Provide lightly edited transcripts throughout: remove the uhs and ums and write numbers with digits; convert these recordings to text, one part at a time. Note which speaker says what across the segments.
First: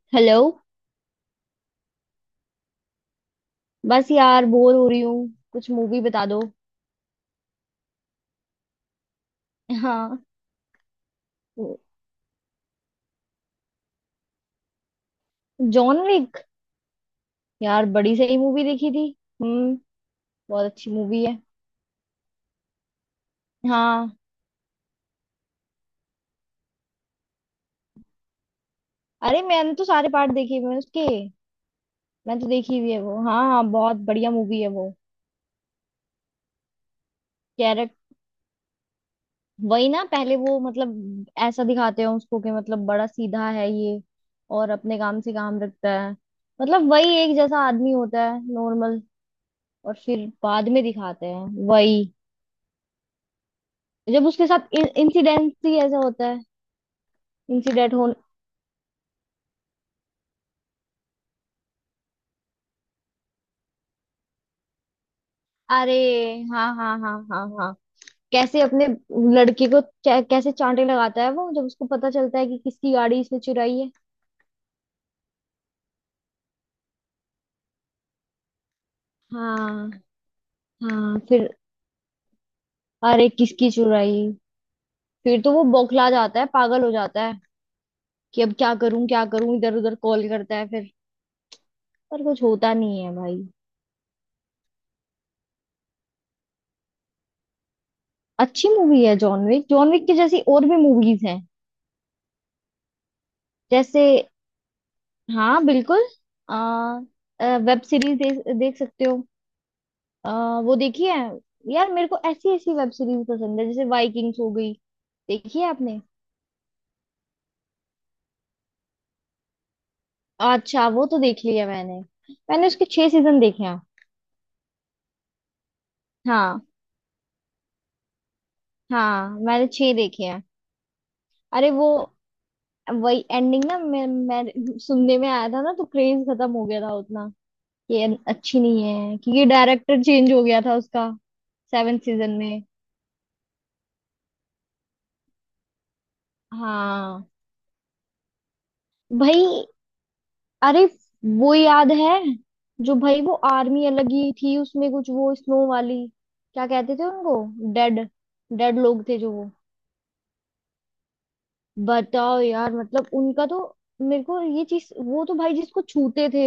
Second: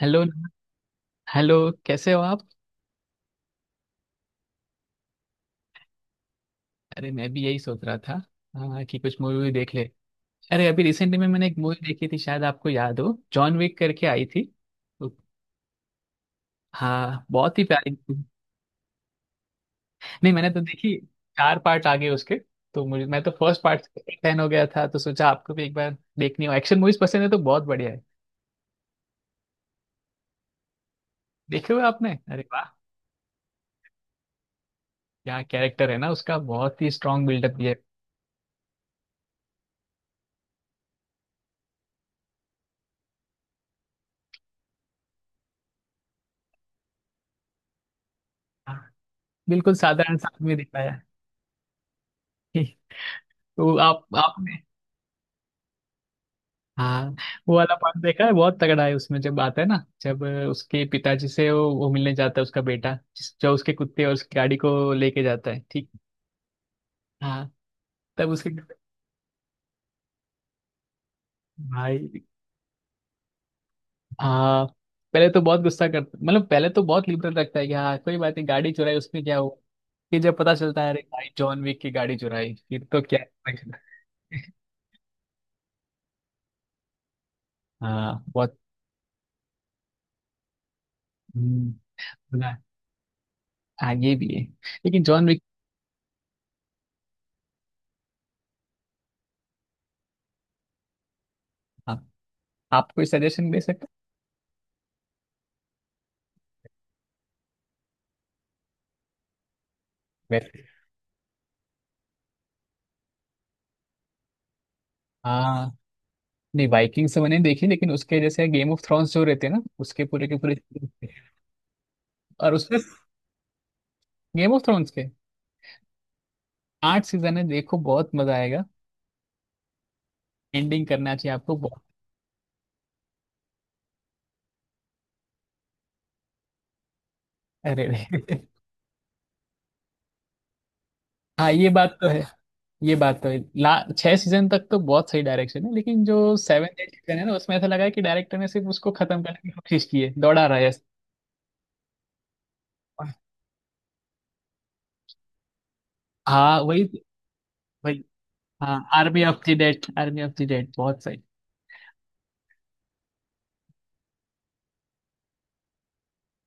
Speaker 1: Hello.
Speaker 2: Hello.
Speaker 1: Hello, कैसे हो आप?
Speaker 2: बस यार बोर हो रही हूँ, कुछ मूवी बता दो।
Speaker 1: अरे मैं भी यही सोच रहा था। हाँ, कि कुछ मूवी वूवी देख ले।
Speaker 2: हाँ।
Speaker 1: अरे अभी रिसेंटली में मैंने एक मूवी देखी थी, शायद आपको याद हो, जॉन विक करके आई थी। तो,
Speaker 2: जॉन विक।
Speaker 1: हाँ बहुत ही
Speaker 2: यार
Speaker 1: प्यारी
Speaker 2: बड़ी
Speaker 1: थी।
Speaker 2: सही मूवी देखी थी। हम्म।
Speaker 1: नहीं मैंने तो
Speaker 2: बहुत अच्छी
Speaker 1: देखी
Speaker 2: मूवी है।
Speaker 1: चार पार्ट आगे उसके। तो मुझे मैं तो फर्स्ट पार्ट
Speaker 2: हाँ।
Speaker 1: फैन हो गया था, तो सोचा आपको भी एक बार देखनी हो, एक्शन मूवीज पसंद है तो बहुत बढ़िया है।
Speaker 2: अरे मैंने तो सारे पार्ट देखे हुए हैं उसके।
Speaker 1: देखे हुए आपने?
Speaker 2: मैंने
Speaker 1: अरे
Speaker 2: तो
Speaker 1: वाह!
Speaker 2: देखी हुई है वो। हाँ हाँ, बहुत बढ़िया मूवी है वो।
Speaker 1: क्या कैरेक्टर है ना उसका, बहुत ही स्ट्रांग बिल्डअप दिया है।
Speaker 2: कैरेक्ट। वही ना, पहले वो मतलब ऐसा दिखाते हैं उसको कि मतलब बड़ा सीधा है ये और अपने काम से काम रखता है। मतलब वही एक जैसा आदमी होता है,
Speaker 1: हाँ,
Speaker 2: नॉर्मल।
Speaker 1: बिल्कुल
Speaker 2: और
Speaker 1: साधारण
Speaker 2: फिर
Speaker 1: सा आदमी
Speaker 2: बाद में
Speaker 1: दिखाया
Speaker 2: दिखाते हैं वही,
Speaker 1: है। तो आप
Speaker 2: जब
Speaker 1: आप
Speaker 2: उसके साथ इंसिडेंट ही ऐसा होता है।
Speaker 1: हाँ। वो वाला
Speaker 2: इंसिडेंट
Speaker 1: पार्ट
Speaker 2: हो।
Speaker 1: देखा है, बहुत तगड़ा है उसमें जब आता है ना, जब उसके पिताजी से वो मिलने जाता है उसका बेटा जो उसके कुत्ते और उसकी गाड़ी को लेके जाता है, ठीक?
Speaker 2: अरे हाँ हाँ हाँ हाँ
Speaker 1: हाँ,
Speaker 2: हाँ।
Speaker 1: तब उसके
Speaker 2: कैसे अपने लड़के को कैसे चांटे लगाता है वो, जब उसको पता
Speaker 1: भाई।
Speaker 2: चलता है कि किसकी गाड़ी इसने चुराई है।
Speaker 1: हाँ, पहले तो बहुत गुस्सा करता, मतलब पहले तो बहुत लिबरल रखता है कि हाँ कोई बात नहीं, गाड़ी चुराई उसमें क्या हुआ।
Speaker 2: हाँ
Speaker 1: फिर जब पता चलता है अरे
Speaker 2: हाँ
Speaker 1: भाई
Speaker 2: फिर।
Speaker 1: जॉन विक की गाड़ी चुराई, फिर तो क्या!
Speaker 2: अरे
Speaker 1: है।
Speaker 2: किसकी चुराई। फिर तो वो बौखला जाता है, पागल हो जाता है
Speaker 1: हाँ
Speaker 2: कि अब
Speaker 1: बहुत।
Speaker 2: क्या करूं क्या करूं, इधर उधर कॉल करता है फिर।
Speaker 1: हम्म,
Speaker 2: पर कुछ
Speaker 1: सुना है।
Speaker 2: होता नहीं है भाई।
Speaker 1: हाँ ये भी है। लेकिन जॉन विक,
Speaker 2: अच्छी मूवी है जॉन विक। जॉन विक की जैसी और भी मूवीज हैं।
Speaker 1: आप, आप कोई सजेशन दे सकते हैं?
Speaker 2: जैसे हाँ बिल्कुल। आ, वेब सीरीज देख सकते हो।
Speaker 1: वैसे
Speaker 2: वो देखिए। यार मेरे को ऐसी ऐसी वेब सीरीज पसंद है, जैसे वाइकिंग्स हो गई। देखी है
Speaker 1: हाँ।
Speaker 2: आपने?
Speaker 1: नहीं, वाइकिंग्स मैंने देखी, लेकिन उसके जैसे गेम ऑफ थ्रोन्स जो रहते हैं ना, उसके पूरे के पूरे।
Speaker 2: अच्छा वो तो देख लिया मैंने।
Speaker 1: और
Speaker 2: मैंने
Speaker 1: उसमें
Speaker 2: उसके 6 सीजन देखे हैं।
Speaker 1: गेम ऑफ थ्रोन्स के
Speaker 2: हाँ।
Speaker 1: 8 सीजन है, देखो बहुत मजा आएगा।
Speaker 2: हाँ मैंने 6 देखे हैं।
Speaker 1: एंडिंग करना चाहिए आपको,
Speaker 2: अरे
Speaker 1: बहुत।
Speaker 2: वो, वही एंडिंग ना, मैं सुनने में आया था ना, तो क्रेज खत्म हो गया था उतना
Speaker 1: अरे
Speaker 2: कि ये
Speaker 1: रे!
Speaker 2: अच्छी नहीं है क्योंकि डायरेक्टर चेंज हो गया था उसका
Speaker 1: हाँ, ये बात
Speaker 2: सेवन
Speaker 1: तो है।
Speaker 2: सीजन में।
Speaker 1: ये बात तो है, ला 6 सीजन तक तो बहुत सही डायरेक्शन है, लेकिन जो 7 8 सीजन
Speaker 2: हाँ।
Speaker 1: है ना, उसमें ऐसा लगा है कि डायरेक्टर ने सिर्फ उसको खत्म करने
Speaker 2: भाई।
Speaker 1: की कोशिश की है, दौड़ा रहा है
Speaker 2: अरे
Speaker 1: ऐसे।
Speaker 2: वो याद है, जो भाई वो आर्मी अलग ही थी उसमें, कुछ वो स्नो वाली।
Speaker 1: हाँ,
Speaker 2: क्या
Speaker 1: वही
Speaker 2: कहते थे उनको?
Speaker 1: वही।
Speaker 2: डेड।
Speaker 1: हाँ,
Speaker 2: डेड लोग थे
Speaker 1: आर्मी
Speaker 2: जो
Speaker 1: ऑफ
Speaker 2: वो।
Speaker 1: The dead, army of the dead, बहुत सही।
Speaker 2: बताओ यार, मतलब उनका तो। मेरे को ये चीज, वो तो भाई जिसको छूते थे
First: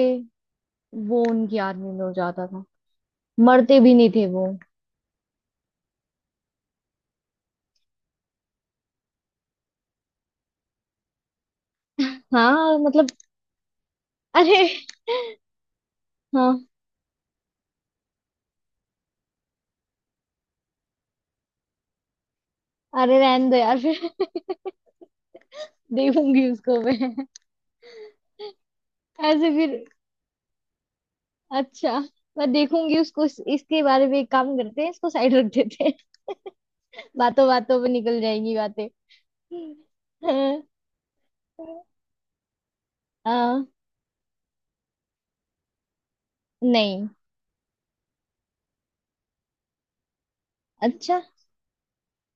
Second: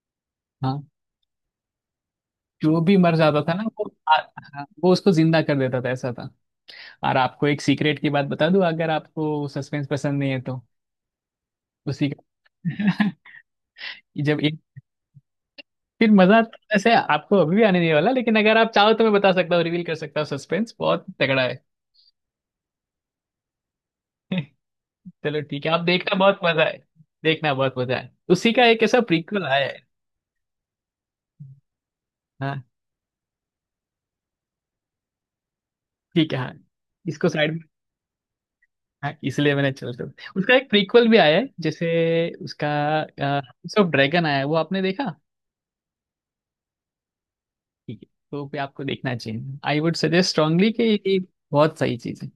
Speaker 1: हाँ,
Speaker 2: वो उनकी आर्मी में हो जाता था।
Speaker 1: जो भी मर जाता था ना
Speaker 2: मरते
Speaker 1: वो
Speaker 2: भी नहीं थे वो।
Speaker 1: हाँ, वो उसको जिंदा कर देता था, ऐसा था। और आपको एक सीक्रेट की बात बता दूं, अगर आपको सस्पेंस पसंद नहीं है तो उसी
Speaker 2: हाँ मतलब।
Speaker 1: का जब
Speaker 2: अरे।
Speaker 1: एक फिर मजा
Speaker 2: हाँ।
Speaker 1: ऐसे आपको अभी भी आने नहीं वाला, लेकिन अगर आप चाहो तो मैं बता सकता हूँ, रिवील कर सकता हूँ, सस्पेंस बहुत तगड़ा है।
Speaker 2: अरे रहने दो यार फिर।
Speaker 1: चलो ठीक है, आप देखना, बहुत
Speaker 2: देखूंगी
Speaker 1: मजा है।
Speaker 2: उसको मैं।
Speaker 1: देखना, बहुत मजा है, उसी का एक ऐसा प्रीक्वल
Speaker 2: ऐसे
Speaker 1: आया
Speaker 2: फिर।
Speaker 1: है।
Speaker 2: अच्छा मैं
Speaker 1: हाँ,
Speaker 2: देखूंगी उसको इसके बारे में। एक काम करते हैं, इसको साइड रख देते हैं।
Speaker 1: ठीक है, हाँ। इसको
Speaker 2: बातों
Speaker 1: साइड में।
Speaker 2: बातों पे निकल जाएगी बातें।
Speaker 1: हाँ, इसलिए मैंने चल तो उसका एक प्रीक्वल भी आया है, जैसे उसका
Speaker 2: हाँ,
Speaker 1: हाउस ऑफ ड्रैगन आया है, वो आपने देखा?
Speaker 2: नहीं।
Speaker 1: ठीक है, तो भी आपको देखना चाहिए। आई वुड सजेस्ट स्ट्रांगली कि ये
Speaker 2: अच्छा।
Speaker 1: बहुत सही चीज है।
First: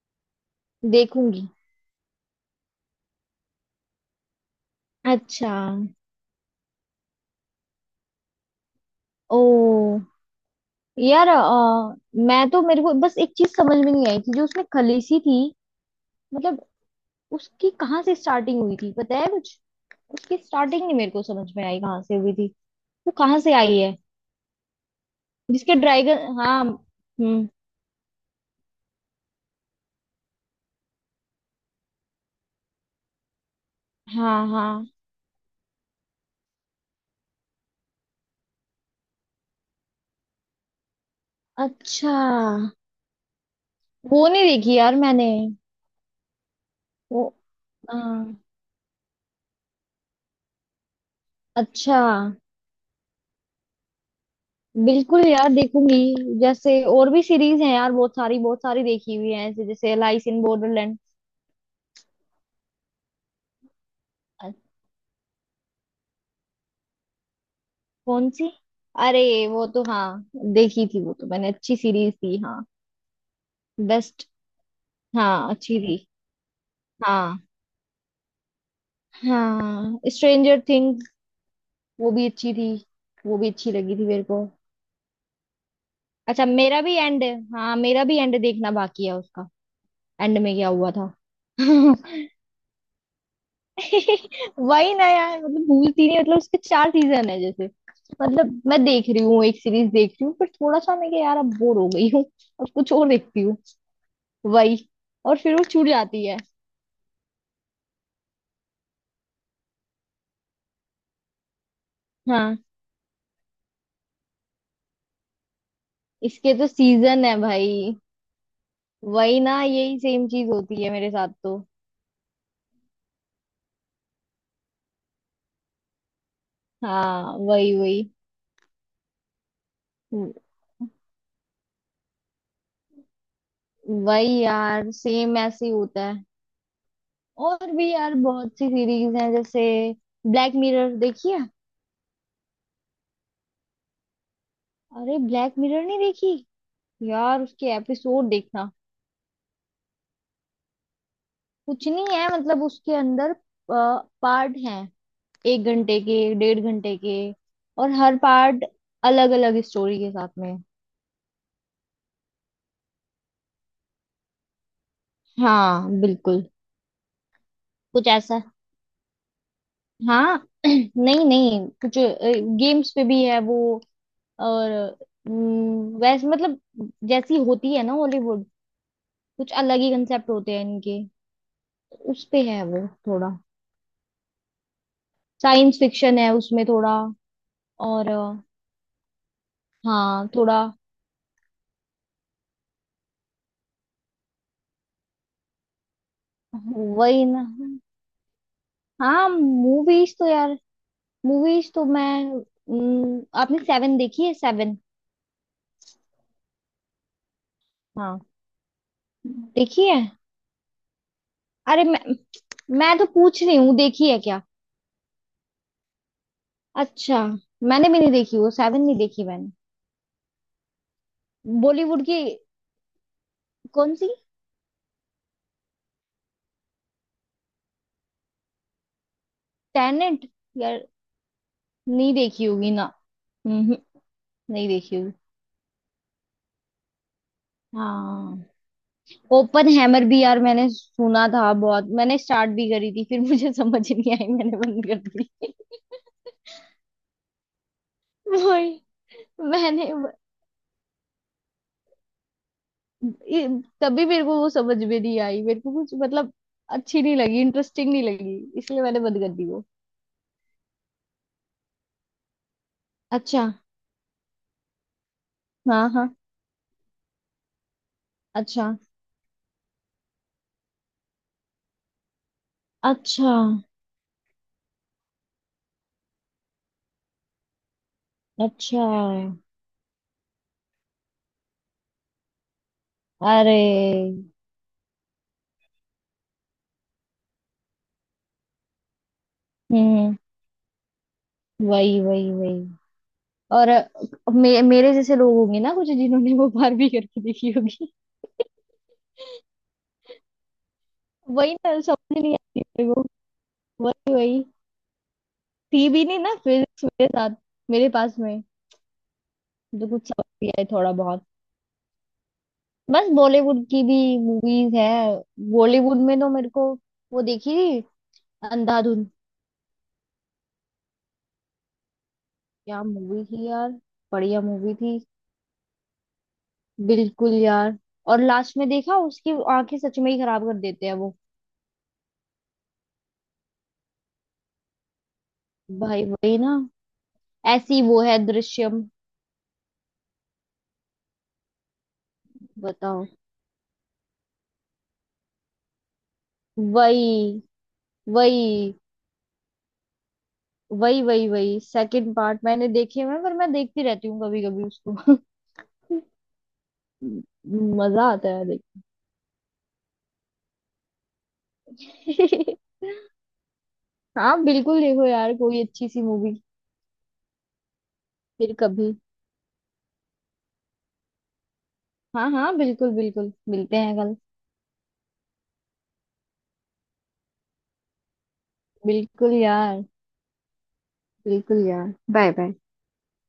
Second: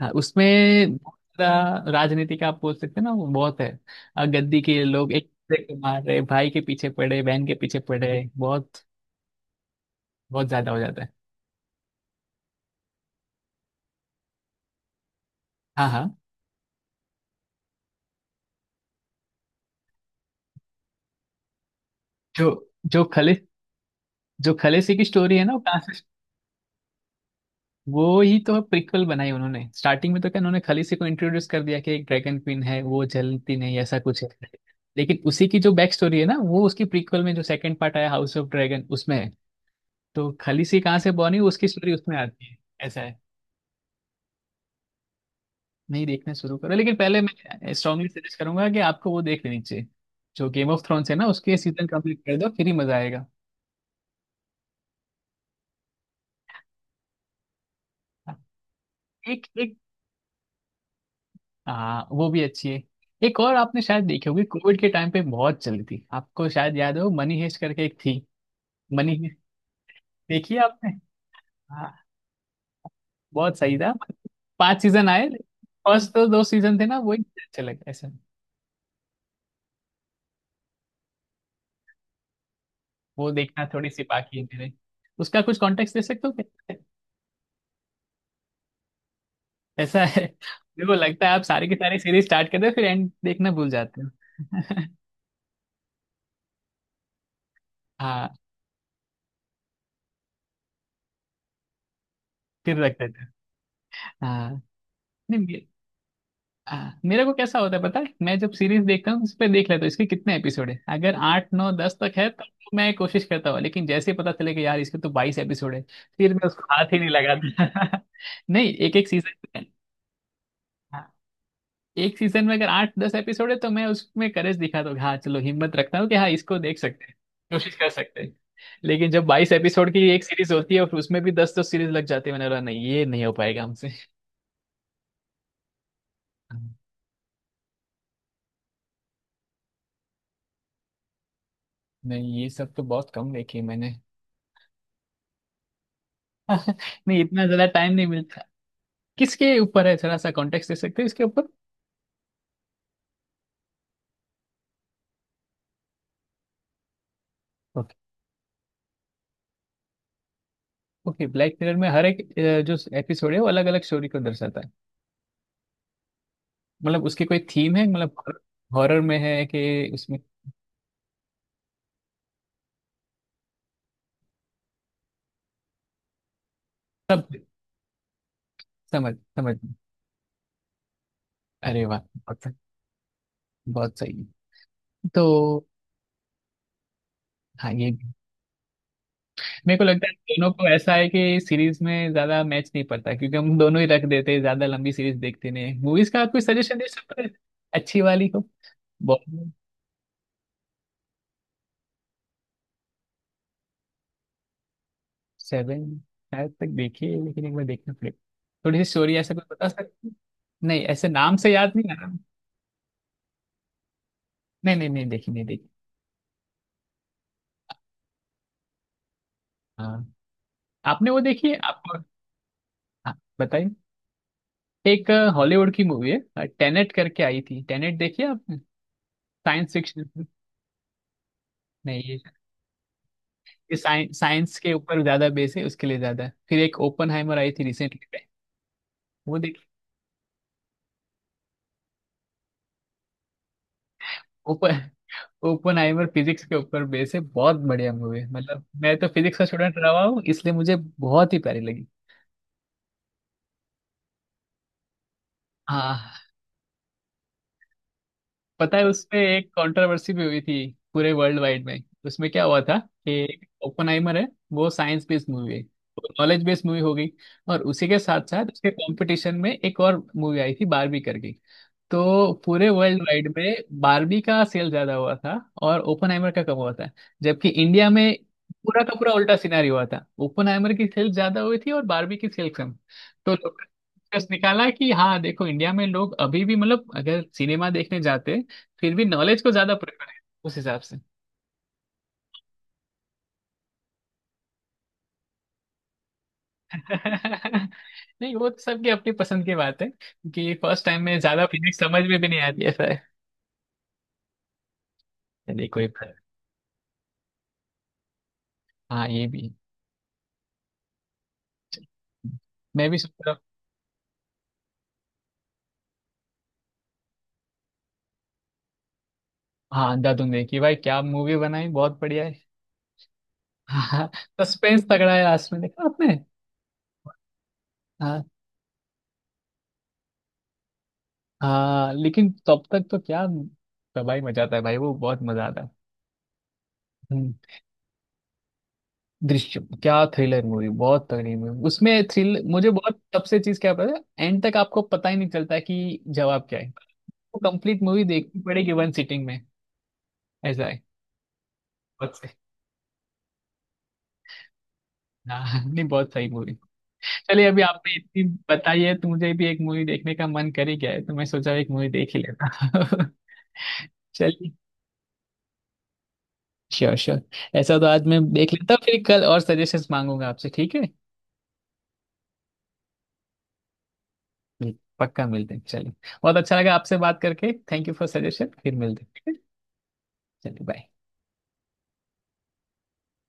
Speaker 1: हाँ, उसमें बहुत
Speaker 2: देखूंगी।
Speaker 1: ज्यादा राजनीति का, आप बोल सकते हैं ना, वो बहुत है। गद्दी के लोग एक
Speaker 2: अच्छा।
Speaker 1: दूसरे को मार रहे, भाई के पीछे पड़े, बहन के पीछे पड़े, बहुत
Speaker 2: ओ
Speaker 1: बहुत ज्यादा हो जाता है।
Speaker 2: यार मैं तो, मेरे को बस एक चीज समझ में नहीं आई थी, जो उसमें खलीसी थी।
Speaker 1: हाँ हाँ।
Speaker 2: मतलब उसकी कहाँ से स्टार्टिंग हुई थी पता है कुछ? उसकी स्टार्टिंग नहीं मेरे को समझ में आई कहाँ से हुई
Speaker 1: जो
Speaker 2: थी।
Speaker 1: जो
Speaker 2: वो
Speaker 1: खले
Speaker 2: कहाँ से आई है?
Speaker 1: जो खलेसी की स्टोरी है ना, वो
Speaker 2: जिसके
Speaker 1: कहाँ से,
Speaker 2: ड्रैगन? हाँ। हम्म।
Speaker 1: वो ही तो प्रिक्वल बनाई उन्होंने। स्टार्टिंग में तो क्या उन्होंने खाली से को इंट्रोड्यूस कर दिया कि एक ड्रैगन क्वीन है, वो जलती नहीं, ऐसा कुछ है।
Speaker 2: हाँ हाँ।
Speaker 1: लेकिन उसी की जो बैक स्टोरी है ना, वो उसकी प्रीक्वल में जो सेकंड पार्ट आया हाउस ऑफ ड्रैगन, उसमें है। तो खलीसी कहाँ से बनी, उसकी स्टोरी
Speaker 2: अच्छा,
Speaker 1: उसमें आती है, ऐसा है।
Speaker 2: वो नहीं देखी यार मैंने।
Speaker 1: नहीं, देखना शुरू करो, लेकिन पहले
Speaker 2: वो
Speaker 1: मैं स्ट्रांगली
Speaker 2: हाँ।
Speaker 1: सजेस्ट करूंगा कि आपको वो देख लेनी चाहिए। जो गेम ऑफ थ्रोन्स है ना, उसके सीजन
Speaker 2: अच्छा,
Speaker 1: कंप्लीट कर दो फिर ही मजा आएगा।
Speaker 2: बिल्कुल यार देखूंगी। जैसे और भी सीरीज हैं यार, बहुत सारी देखी हुई
Speaker 1: एक
Speaker 2: है ऐसे,
Speaker 1: एक।
Speaker 2: जैसे लाइस इन बॉर्डरलैंड।
Speaker 1: हाँ वो भी अच्छी है। एक और आपने शायद देखी होगी, कोविड के टाइम पे बहुत चली थी, आपको शायद याद हो, मनी हेस्ट करके एक थी।
Speaker 2: कौन सी?
Speaker 1: मनी
Speaker 2: अरे
Speaker 1: हेस्ट
Speaker 2: वो तो हाँ,
Speaker 1: देखी है
Speaker 2: देखी
Speaker 1: आपने?
Speaker 2: थी वो तो मैंने। अच्छी
Speaker 1: हाँ,
Speaker 2: सीरीज थी। हाँ।
Speaker 1: बहुत सही था।
Speaker 2: बेस्ट।
Speaker 1: 5 सीजन आए।
Speaker 2: हाँ अच्छी थी।
Speaker 1: फर्स्ट तो 2 सीजन थे ना, वो ही
Speaker 2: हाँ।
Speaker 1: अच्छे लगे, ऐसा।
Speaker 2: हाँ स्ट्रेंजर थिंग्स, वो भी अच्छी थी।
Speaker 1: वो
Speaker 2: वो भी
Speaker 1: देखना
Speaker 2: अच्छी
Speaker 1: थोड़ी
Speaker 2: लगी
Speaker 1: सी
Speaker 2: थी मेरे
Speaker 1: बाकी है
Speaker 2: को।
Speaker 1: मेरे। उसका कुछ कॉन्टेक्स्ट दे सकते हो
Speaker 2: अच्छा
Speaker 1: क्या?
Speaker 2: मेरा भी एंड। हाँ मेरा भी एंड देखना बाकी है उसका।
Speaker 1: ऐसा है,
Speaker 2: एंड में क्या
Speaker 1: मेरे
Speaker 2: हुआ
Speaker 1: को
Speaker 2: था?
Speaker 1: लगता है आप सारी की सारी सीरीज स्टार्ट करते हो फिर एंड देखना भूल जाते हो।
Speaker 2: वही ना यार, मतलब भूलती नहीं, मतलब उसके 4 सीजन है जैसे।
Speaker 1: हाँ,
Speaker 2: मतलब मैं देख रही हूँ, एक सीरीज देख रही हूँ, पर थोड़ा सा मैं कि यार अब बोर हो गई हूँ। अब
Speaker 1: फिर रख
Speaker 2: कुछ और
Speaker 1: देते
Speaker 2: देखती
Speaker 1: हो।
Speaker 2: हूँ।
Speaker 1: हाँ,
Speaker 2: वही। और फिर
Speaker 1: नहीं।
Speaker 2: वो छूट जाती है।
Speaker 1: हाँ, मेरे को कैसा होता है पता है, मैं जब सीरीज देखता हूँ उस पर देख लेता हूँ इसके कितने एपिसोड है। अगर 8 9 10 तक है तब
Speaker 2: हाँ
Speaker 1: तो मैं कोशिश करता हूँ, लेकिन जैसे ही पता चले कि यार इसके तो 22 एपिसोड है, फिर मैं
Speaker 2: इसके
Speaker 1: उसको
Speaker 2: तो
Speaker 1: हाथ ही नहीं
Speaker 2: सीजन है भाई।
Speaker 1: लगाता। नहीं, एक एक
Speaker 2: वही ना,
Speaker 1: सीजन।
Speaker 2: यही सेम चीज होती है मेरे
Speaker 1: हाँ,
Speaker 2: साथ तो।
Speaker 1: एक सीजन में अगर 8 10 एपिसोड है तो मैं उसमें करेज दिखाता हूँ, कि हाँ चलो हिम्मत रखता हूँ कि हाँ इसको देख सकते हैं,
Speaker 2: हाँ। वही
Speaker 1: कोशिश कर
Speaker 2: वही।
Speaker 1: सकते हैं। लेकिन जब 22 एपिसोड की एक सीरीज होती है, और उसमें भी दस दस सीरीज लग जाती है, मैंने बोला नहीं, ये नहीं हो पाएगा हमसे।
Speaker 2: वही यार, सेम ऐसे ही होता है।
Speaker 1: हाँ,
Speaker 2: और भी यार बहुत सी सीरीज हैं जैसे ब्लैक मिरर, देखी है?
Speaker 1: नहीं, ये सब तो बहुत कम देखी है मैंने।
Speaker 2: अरे ब्लैक मिरर नहीं देखी?
Speaker 1: नहीं,
Speaker 2: यार
Speaker 1: इतना ज्यादा
Speaker 2: उसके
Speaker 1: टाइम नहीं
Speaker 2: एपिसोड
Speaker 1: मिलता।
Speaker 2: देखना।
Speaker 1: किसके ऊपर है, थोड़ा सा कॉन्टेक्स्ट दे सकते हैं इसके ऊपर?
Speaker 2: कुछ नहीं है मतलब, उसके अंदर पार्ट हैं, 1 घंटे के, 1.5 घंटे के। और
Speaker 1: ओके।
Speaker 2: हर पार्ट अलग अलग स्टोरी के साथ में।
Speaker 1: ओके, ब्लैक मिरर में हर एक जो एपिसोड है वो अलग अलग स्टोरी को दर्शाता है।
Speaker 2: हाँ बिल्कुल।
Speaker 1: मतलब उसकी कोई थीम है,
Speaker 2: कुछ
Speaker 1: मतलब
Speaker 2: ऐसा।
Speaker 1: हॉरर में है कि उसमें?
Speaker 2: हाँ नहीं नहीं। कुछ गेम्स पे भी है वो। और वैसे मतलब,
Speaker 1: सब
Speaker 2: जैसी होती है ना हॉलीवुड,
Speaker 1: समझ,
Speaker 2: कुछ
Speaker 1: समझ।
Speaker 2: अलग ही कंसेप्ट होते हैं इनके।
Speaker 1: अरे वाह,
Speaker 2: उस पे
Speaker 1: बहुत
Speaker 2: है वो थोड़ा।
Speaker 1: बहुत सही है। तो
Speaker 2: साइंस फिक्शन है उसमें थोड़ा।
Speaker 1: हाँ, ये
Speaker 2: और
Speaker 1: भी, मेरे को लगता है
Speaker 2: हाँ
Speaker 1: दोनों
Speaker 2: थोड़ा।
Speaker 1: को ऐसा है कि सीरीज में ज्यादा मैच नहीं पड़ता, क्योंकि हम दोनों ही रख देते हैं, ज्यादा लंबी सीरीज देखते नहीं। मूवीज का आप कोई सजेशन दे सकते
Speaker 2: वही
Speaker 1: हैं,
Speaker 2: ना।
Speaker 1: अच्छी वाली को?
Speaker 2: हाँ मूवीज तो यार। मूवीज तो मैं। आपने सेवन देखी है, सेवन?
Speaker 1: सेवन शायद तक देखी है, लेकिन एक बार देखना पड़ेगा।
Speaker 2: हाँ
Speaker 1: थोड़ी सी स्टोरी ऐसा कुछ बता
Speaker 2: देखी
Speaker 1: सकते
Speaker 2: है।
Speaker 1: हैं? नहीं, ऐसे नाम से याद
Speaker 2: अरे
Speaker 1: नहीं आ रहा।
Speaker 2: मैं तो पूछ रही हूँ देखी है क्या?
Speaker 1: नहीं नहीं नहीं, देखी, नहीं देखी।
Speaker 2: अच्छा, मैंने भी नहीं देखी वो। सेवन नहीं देखी मैंने।
Speaker 1: हाँ। आपने वो देखी है, आपको?
Speaker 2: बॉलीवुड की।
Speaker 1: हाँ, बताइए।
Speaker 2: कौन सी?
Speaker 1: एक हॉलीवुड की मूवी है, टेनेट करके आई थी। टेनेट देखी है आपने? Science fiction.
Speaker 2: टेनेंट? यार
Speaker 1: नहीं,
Speaker 2: नहीं
Speaker 1: ये
Speaker 2: देखी होगी ना।
Speaker 1: ये
Speaker 2: हम्म।
Speaker 1: साइंस साइंस
Speaker 2: नहीं
Speaker 1: के
Speaker 2: देखी
Speaker 1: ऊपर
Speaker 2: होगी।
Speaker 1: ज्यादा बेस है, उसके लिए ज्यादा है। फिर एक ओपनहाइमर आई थी रिसेंटली पे,
Speaker 2: हाँ।
Speaker 1: वो देखी?
Speaker 2: ओपन हैमर भी यार मैंने सुना था बहुत, मैंने स्टार्ट भी करी थी, फिर मुझे समझ नहीं आई, मैंने
Speaker 1: ओपन,
Speaker 2: बंद कर दी।
Speaker 1: ओपनहाइमर फिजिक्स के ऊपर बेस है, बहुत बढ़िया मूवी है, मतलब
Speaker 2: वही।
Speaker 1: मैं तो फिजिक्स का स्टूडेंट
Speaker 2: मैंने
Speaker 1: रहा हूँ इसलिए मुझे बहुत ही प्यारी लगी।
Speaker 2: ये- तभी मेरे को वो समझ में नहीं आई, मेरे को कुछ
Speaker 1: हाँ,
Speaker 2: मतलब अच्छी नहीं लगी, इंटरेस्टिंग नहीं लगी,
Speaker 1: पता
Speaker 2: इसलिए
Speaker 1: है
Speaker 2: मैंने
Speaker 1: उसपे
Speaker 2: बंद कर दी
Speaker 1: एक
Speaker 2: वो।
Speaker 1: कंट्रोवर्सी भी हुई थी, पूरे वर्ल्ड वाइड में। उसमें क्या हुआ था कि
Speaker 2: अच्छा।
Speaker 1: ओपेनहाइमर है, वो साइंस बेस्ड मूवी है,
Speaker 2: हाँ हाँ।
Speaker 1: नॉलेज बेस्ड मूवी हो गई। और उसी के साथ साथ उसके
Speaker 2: अच्छा।
Speaker 1: कंपटीशन में एक और मूवी आई थी, बारबी करके। तो पूरे वर्ल्ड वाइड
Speaker 2: अच्छा।
Speaker 1: में बारबी का सेल ज्यादा हुआ था और ओपनहाइमर का कम हुआ था, जबकि इंडिया में पूरा
Speaker 2: अच्छा।
Speaker 1: का पूरा उल्टा सिनारी हुआ था, ओपनहाइमर की सेल ज्यादा हुई थी और बारबी की सेल कम। तो लोगों
Speaker 2: अरे।
Speaker 1: ने निष्कर्ष निकाला कि हाँ देखो इंडिया में लोग अभी भी, मतलब अगर सिनेमा देखने जाते फिर भी नॉलेज को ज्यादा
Speaker 2: हम्म
Speaker 1: प्रेफर
Speaker 2: हम्म।
Speaker 1: है, उस हिसाब से।
Speaker 2: वही वही वही। और मेरे जैसे लोग होंगे ना कुछ, जिन्होंने वो बारबी करके देखी होगी।
Speaker 1: नहीं, वो तो सबकी अपनी पसंद की बात है, कि फर्स्ट टाइम में ज्यादा
Speaker 2: वही
Speaker 1: फीलिंग
Speaker 2: ना,
Speaker 1: समझ में
Speaker 2: समझ
Speaker 1: भी
Speaker 2: नहीं
Speaker 1: नहीं
Speaker 2: आती
Speaker 1: आती, ऐसा
Speaker 2: मेरे को।
Speaker 1: है।
Speaker 2: वही वही।
Speaker 1: चलिए, कोई
Speaker 2: थी भी
Speaker 1: बात
Speaker 2: नहीं ना फिजिक्स मेरे साथ, मेरे पास में,
Speaker 1: नहीं। हाँ, ये भी
Speaker 2: तो कुछ समझ भी आए थोड़ा बहुत।
Speaker 1: मैं भी
Speaker 2: बस
Speaker 1: सोच रहा।
Speaker 2: बॉलीवुड की भी मूवीज है। बॉलीवुड में तो मेरे को वो देखी थी, अंधाधुन।
Speaker 1: हाँ, अंधा तुम देखी भाई, क्या मूवी बनाई, बहुत बढ़िया है।
Speaker 2: क्या मूवी थी यार।
Speaker 1: हाँ,
Speaker 2: बढ़िया मूवी
Speaker 1: सस्पेंस
Speaker 2: थी।
Speaker 1: तगड़ा है, लास्ट में देखा आपने?
Speaker 2: बिल्कुल यार। और
Speaker 1: हाँ।
Speaker 2: लास्ट में देखा, उसकी आंखें सच में ही खराब कर देते हैं वो।
Speaker 1: हाँ लेकिन तब तक तो क्या, तबाही मचाता है भाई वो, बहुत मजा आता है।
Speaker 2: भाई वही ना।
Speaker 1: हम्म,
Speaker 2: ऐसी वो है दृश्यम।
Speaker 1: दृश्यम, क्या थ्रिलर मूवी, बहुत तगड़ी मूवी, उसमें थ्रिल मुझे बहुत।
Speaker 2: बताओ।
Speaker 1: सबसे चीज क्या पता है, एंड तक आपको पता ही नहीं चलता है कि जवाब क्या है, आपको
Speaker 2: वही
Speaker 1: कंप्लीट मूवी देखनी पड़ेगी
Speaker 2: वही
Speaker 1: वन सिटिंग में, ऐसा है।
Speaker 2: वही। वही वही सेकंड
Speaker 1: बहुत सही।
Speaker 2: पार्ट मैंने देखे हुए हैं, पर मैं देखती रहती हूँ कभी कभी उसको।
Speaker 1: हाँ, नहीं, बहुत सही मूवी। चलिए, अभी आपने
Speaker 2: मजा
Speaker 1: इतनी
Speaker 2: आता है देख।
Speaker 1: बताई है तो मुझे भी एक मूवी देखने का मन कर ही गया है, तो मैं सोचा एक मूवी देख ही लेता।
Speaker 2: हाँ
Speaker 1: चलिए।
Speaker 2: बिल्कुल, देखो यार कोई अच्छी सी मूवी।
Speaker 1: Sure sure. ऐसा तो आज मैं देख
Speaker 2: फिर
Speaker 1: लेता हूँ,
Speaker 2: कभी।
Speaker 1: फिर कल और सजेशंस मांगूंगा आपसे, ठीक है?
Speaker 2: हाँ हाँ बिल्कुल बिल्कुल, मिलते हैं कल।
Speaker 1: जी, पक्का मिलते हैं, चलिए। बहुत अच्छा लगा आपसे बात करके, थैंक यू फॉर सजेशन, फिर मिलते हैं, ठीक
Speaker 2: बिल्कुल
Speaker 1: है?
Speaker 2: यार।
Speaker 1: चलिए, बाय।
Speaker 2: बिल्कुल यार, बाय बाय।